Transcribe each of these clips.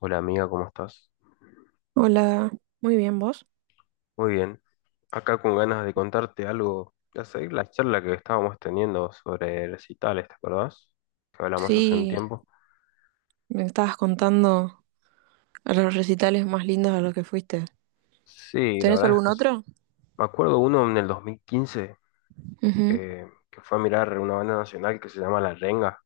Hola amiga, ¿cómo estás? Hola, muy bien, ¿vos? Muy bien. Acá con ganas de contarte algo, de seguir la charla que estábamos teniendo sobre recitales, ¿te acordás? Que hablamos hace un Sí, tiempo. me estabas contando a los recitales más lindos a los que fuiste. Sí, la ¿Tenés verdad es algún que sí. otro? Me acuerdo uno en el 2015, Ujú. Que fue a mirar una banda nacional que se llama La Renga,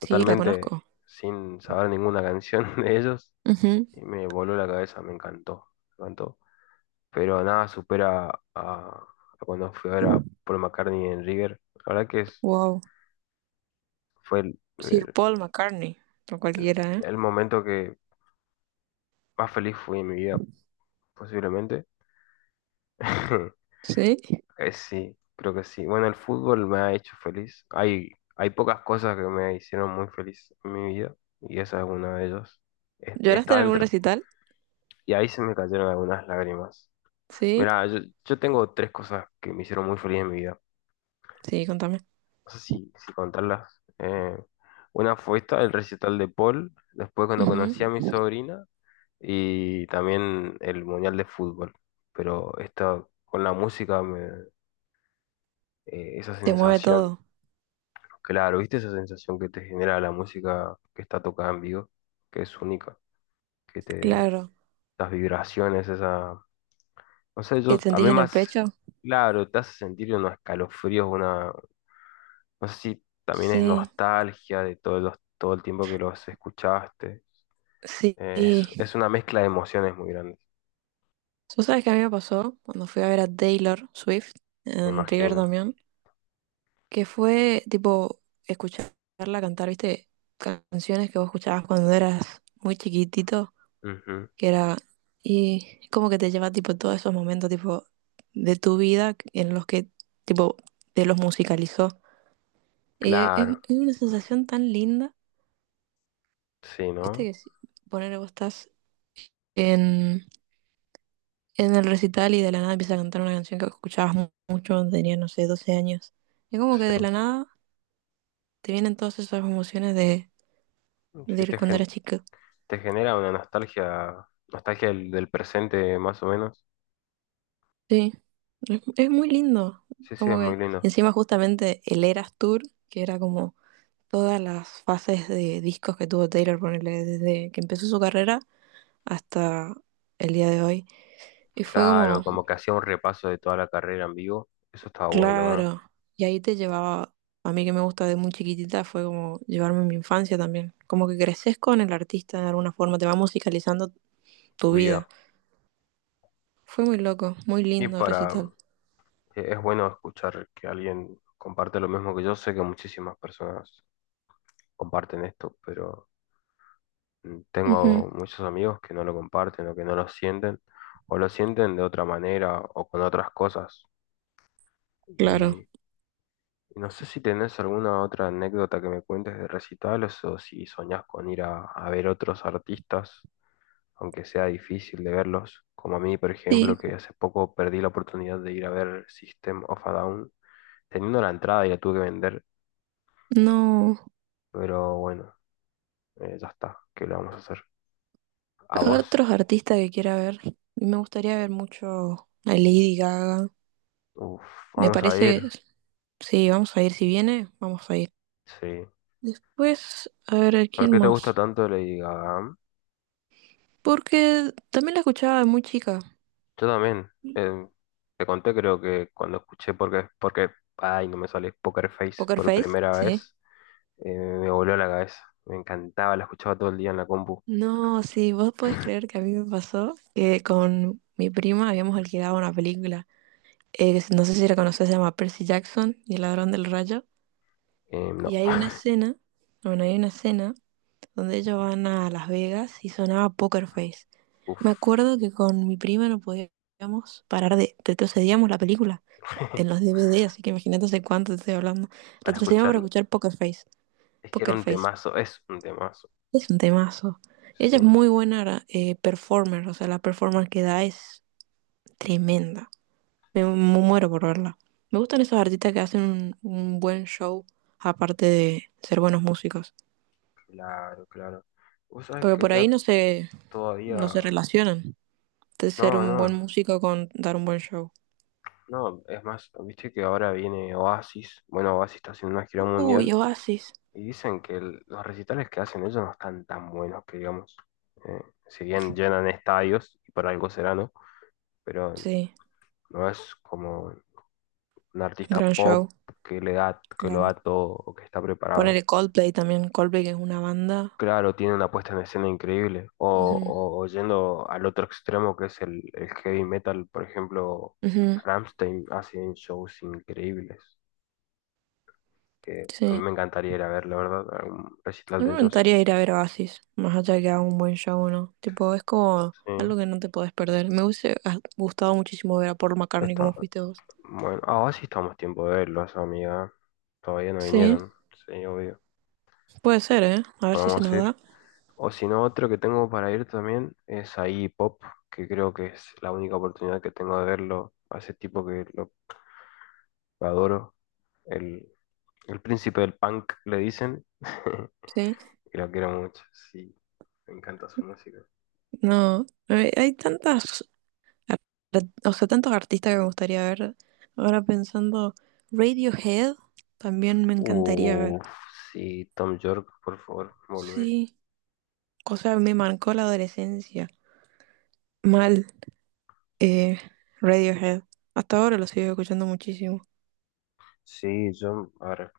Sí, la totalmente conozco. sin saber ninguna canción de ellos, Ujú. y me voló la cabeza, me encantó, me encantó. Pero nada supera a cuando fui a ver a Paul McCartney en River. La verdad que es- Wow. fue el- Sir el- Paul McCartney, o el, cualquiera, ¿eh? el momento que más feliz fui en mi vida, posiblemente. ¿Sí? Sí, creo que sí. Bueno, el fútbol me ha hecho feliz. Hay pocas cosas que me hicieron muy feliz en mi vida y esa es una de ellas. ¿Lloraste Está en algún dentro. recital? Y ahí se me cayeron algunas lágrimas. Sí, Mira, yo tengo tres cosas que me hicieron muy feliz en mi vida. sí, contame. No sé si contarlas. Una fue esta, el recital de Paul. Después cuando conocí a Ujú. mi sobrina y también el Mundial de Fútbol. Pero esto con esa Te mueve sensación, todo, claro, ¿viste esa sensación que te genera la música que está tocada en vivo? Que es única, que te, claro. las vibraciones, no sé, ¿Qué yo, a sentís mí en el más, pecho? claro, te hace sentir unos escalofríos, no sé si también es Sí, nostalgia de todo el tiempo que los escuchaste. sí. Es una mezcla de emociones muy grandes, ¿Tú sabes qué a mí me pasó cuando fui a ver a Taylor Swift me en River? imagino. Que fue tipo escucharla cantar, ¿viste? Canciones que vos escuchabas cuando eras muy chiquitito, Ujú, que era, y como que te lleva tipo todos esos momentos tipo de tu vida en los que tipo te los musicalizó. Y claro, es una sensación tan linda, sí, ¿viste? ¿no? Que si, poner vos estás en, en el recital y de la nada empiezas a cantar una canción que escuchabas mucho cuando tenías, no sé, 12 años. Y como que de Sí, la nada te vienen todas esas emociones sí de te, cuando gen- eras chico. te genera una nostalgia, nostalgia del presente más o menos. Sí, es muy lindo. Sí, sí, es Como muy que lindo. encima justamente el Eras Tour, que era como todas las fases de discos que tuvo Taylor, ponerle desde que empezó su carrera hasta el día de hoy. Y fue Claro, como, como que hacía un repaso de toda la carrera en vivo. Eso estaba bueno, ¿eh? claro, y ahí te llevaba, a mí que me gusta de muy chiquitita, fue como llevarme mi infancia también. Como que creces con el artista de alguna forma, te va musicalizando tu Tu vida. vida. Fue muy loco, muy Y lindo para, recital. Es bueno escuchar que alguien comparte lo mismo que yo. Sé que muchísimas personas comparten esto, pero Ujú, tengo muchos amigos que no lo comparten o que no lo sienten, o lo sienten de otra manera o con otras cosas. claro. Y No sé si tenés alguna otra anécdota que me cuentes de recitales o si soñás con ir a ver otros artistas, aunque sea difícil de verlos, como a mí, por ejemplo, Sí, que hace poco perdí la oportunidad de ir a ver System of a Down, teniendo la entrada y la tuve que vender, no. pero bueno, ya está, ¿qué le vamos a hacer? ¿A vos? Otros artistas que quiera ver. Me gustaría ver mucho a Lady Gaga. Uf, Me vamos a ir, parece, sí, vamos a ir. Si viene, vamos a ir. sí. Después, a ver, ¿a ¿Por ¿quién qué te gusta más? tanto Lady Gaga? Porque también la escuchaba de muy chica. Yo también. eh, te conté, creo que cuando escuché ay, no me sale Poker Face Poker por Face, primera sí. vez. Me voló la cabeza. Me encantaba, la escuchaba todo el día en la compu. No, sí, vos podés creer que a mí me pasó que con mi prima habíamos alquilado una película. Que no sé si la conocés, se llama Percy Jackson y el ladrón del rayo. Y No, hay una escena, bueno, hay una escena donde ellos van a Las Vegas y sonaba Poker Face. Me uff, acuerdo que con mi prima no podíamos parar de Retrocedíamos la película en los DVD, así que imagínate hace cuánto te estoy hablando. para Retrocedíamos para escucharlo. escuchar Poker Face. Es que era Poker un Face temazo, es un temazo. es un temazo. Sí, Ella es muy buena performer, o sea, la performance que da es tremenda. Me, sí, muero por verla. Me gustan esos artistas que hacen un buen show, aparte de ser buenos músicos. claro, claro. Vos sabés Porque que por ahí yo no se, todavía. no se relacionan, de ser No, un buen no, músico con dar un buen show. no, es más, viste que ahora viene Oasis. Bueno, Oasis está haciendo una gira Uy, mundial. Oasis. Y dicen que los recitales que hacen ellos no están tan buenos que digamos. Eh, si bien llenan estadios, y por algo será, ¿no? Pero Sí. no es como un artista Gran pop show. que le da, que lo Claro. da todo o que está preparado. Ponerle Coldplay también. Coldplay que es una banda. Claro, tiene una puesta en escena increíble. O, Ujú, o- o yendo al otro extremo que es el heavy metal, por ejemplo, ujú, Rammstein hacen shows increíbles. Que a mí sí. me encantaría ir a ver, la verdad, a un recital No de me ellos. gustaría ir a ver Oasis, más allá que haga un buen show, ¿no? Tipo, es como Sí, algo que no te podés perder. Me hubiese gustado muchísimo ver a Paul McCartney está. como fuiste vos. Bueno, ahora sí estamos tiempo de verlos, amiga. Todavía no Sí, vinieron, sí, obvio. puede ser, ¿eh? A ver si se Podemos nos ir. da. O si no, otro que tengo para ir también es a Iggy Pop, que creo que es la única oportunidad que tengo de verlo a ese tipo que lo adoro. El, el príncipe del punk, le dicen. Sí. Y lo quiero mucho, sí. Me encanta su música. No, hay tantas, ar- o sea, tantos artistas que me gustaría ver. Ahora pensando, Radiohead también me encantaría ver. Uff, sí, Tom York, por favor, volvé. Sí, o sea, me marcó la adolescencia. Mal, eh, Radiohead. Hasta ahora lo sigo escuchando muchísimo. Sí, yo, a ver,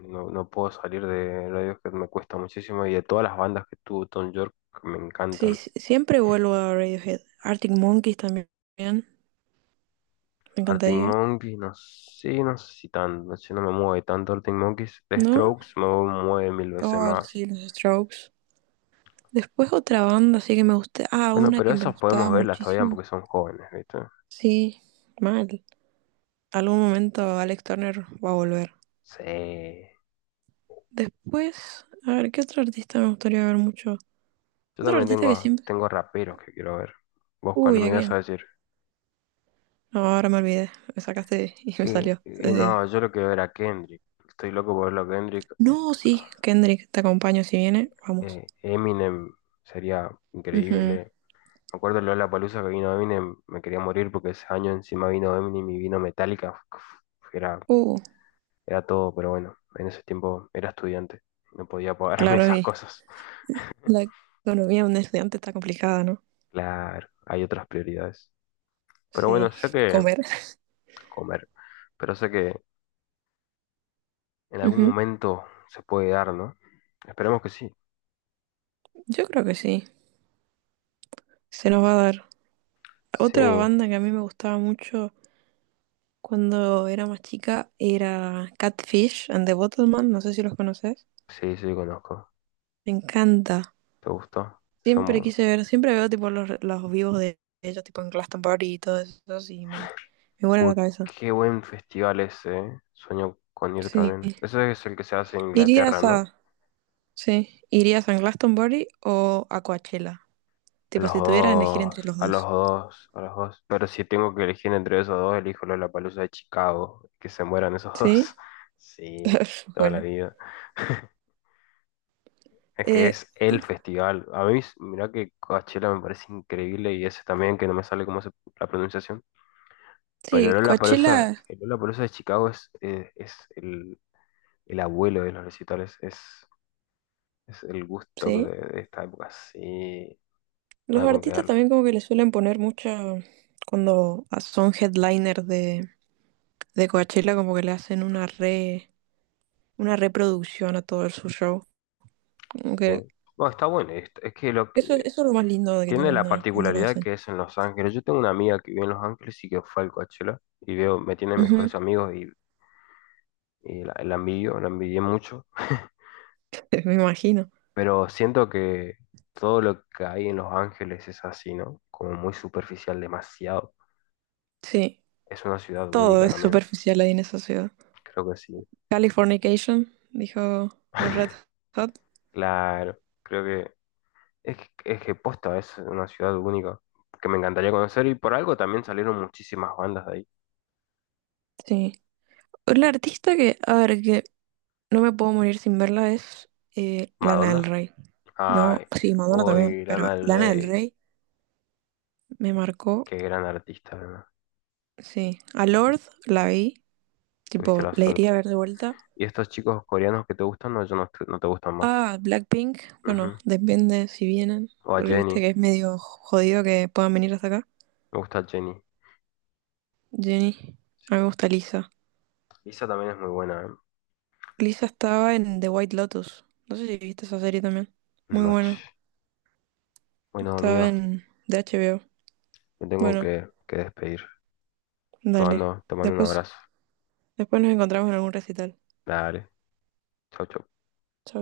no, no puedo salir de Radiohead, me cuesta muchísimo. Y de todas las bandas que tuvo Tom York, me Sí, encantan. sí, siempre vuelvo a Radiohead. Arctic Monkeys también, me Arctic encantaría. Monkeys, no sé, no sé si tan, no sé, no me mueve tanto Arctic Monkeys. The ¿No? Strokes me mueve mil veces Oh, más. sí, los Strokes. Después otra banda, sí que me gusta. Ah, Bueno, una pero que me esas gustaba podemos verlas todavía muchísimo. porque son jóvenes, ¿viste? Sí, mal. Algún momento Alex Turner va a volver. Sí. Después, a ver, ¿qué otro artista me gustaría ver mucho? Yo Otro también artista que tengo, siempre. tengo raperos que quiero ver. ¿Vos cuál Uy, me ¿a ibas a quién? decir? No, ahora me olvidé. Me sacaste y me Y, salió. y no, yo lo quiero ver a Kendrick. Estoy loco por verlo a Kendrick. No, sí, Kendrick, te acompaño si viene, vamos. Eminem sería Ujú. increíble. Me acuerdo Lola Palusa que vino Eminem, me quería morir porque ese año encima vino Eminem y vino Metallica. Era, Uh, era todo, pero bueno, en ese tiempo era estudiante. No podía pagarme claro, esas y cosas. la economía de un estudiante está complicada, ¿no? Claro, hay otras prioridades. Pero bueno, Sí, sé que comer. comer, pero sé que en algún Ujú. momento se puede dar, ¿no? Esperemos que sí. Yo creo que sí, se nos va a dar. Sí, Otra banda que a mí me gustaba mucho cuando era más chica era Catfish and the Bottleman, no sé si los conoces. sí, sí, conozco. Me encanta. ¿Te gustó? Son... Siempre bu- quise ver, siempre veo tipo los vivos de ellos, tipo en Glastonbury y todo eso, y me vuela Uy, la cabeza. qué buen festival ese, ¿eh? Sueño con ir Sí. también. Ese es el que se hace en Inglaterra, Irías ¿no? a Sí. ¿Irías a Glastonbury o a Coachella? A Tipo, los si tuvieras que elegir dos, entre los a los dos. dos, a los dos. Pero si tengo que elegir entre esos dos, elijo Lollapalooza de Chicago. Que se mueran esos Sí. dos. Sí, toda la Bueno. vida. Es que Eh, es el festival. A mí, mirá que Coachella me parece increíble y ese también, que no me sale cómo se, la pronunciación. Pero sí, Lollapalooza, Coachella, el Lollapalooza de Chicago es el abuelo de los recitales. Es el gusto sí. de esta época. Sí, Los nada con artistas quedarlo. también como que le suelen poner mucha Cuando son headliners de Coachella, como que le hacen una re, una reproducción a todo su show. Como Sí. que No, está bueno. Eso es lo más lindo de que Tiene tienen la ahí cuando lo particularidad hacen. que es en Los Ángeles. Yo tengo una amiga que vive en Los Ángeles y que fue al Coachella y veo, me tiene Ujú. mejores amigos y la envidio, la envidié mucho. Me imagino. Pero siento que todo lo que hay en Los Ángeles es así, ¿no? Como muy superficial, demasiado. Sí, Es una ciudad todo única es también, superficial ahí en esa ciudad. creo que sí. Californication, dijo los Red Hot. Claro, creo que es que posta, es una ciudad única que me encantaría conocer y por algo también salieron muchísimas bandas de ahí. Sí. La artista que, a ver, que no me puedo morir sin verla es Lana del Madonna, Rey. ay, No, sí, Madonna también, hoy pero Lana del Lana del Rey. Rey me marcó, Qué gran artista, ¿verdad? sí. A Lord la vi, Tuviste tipo, la la suerte. iría a ver de vuelta. ¿Y estos chicos coreanos que te gustan o ya no, te no te gustan más? A Blackpink, bueno, Ujú. depende si vienen, O a porque viste Jenny. que es medio jodido que puedan venir hasta acá. Me gusta Jenny. Jenny, a Sí. mí me gusta Lisa. Lisa también es muy buena. ¿Eh? Lisa estaba en The White Lotus, no sé si viste esa serie también. Muy buena. Noche. Bueno, Estaba amiga, en de HBO. me tengo Bueno, que despedir. Dale. Te mando un Después, abrazo. después nos encontramos en algún recital. Dale. Chau, chau. Chao.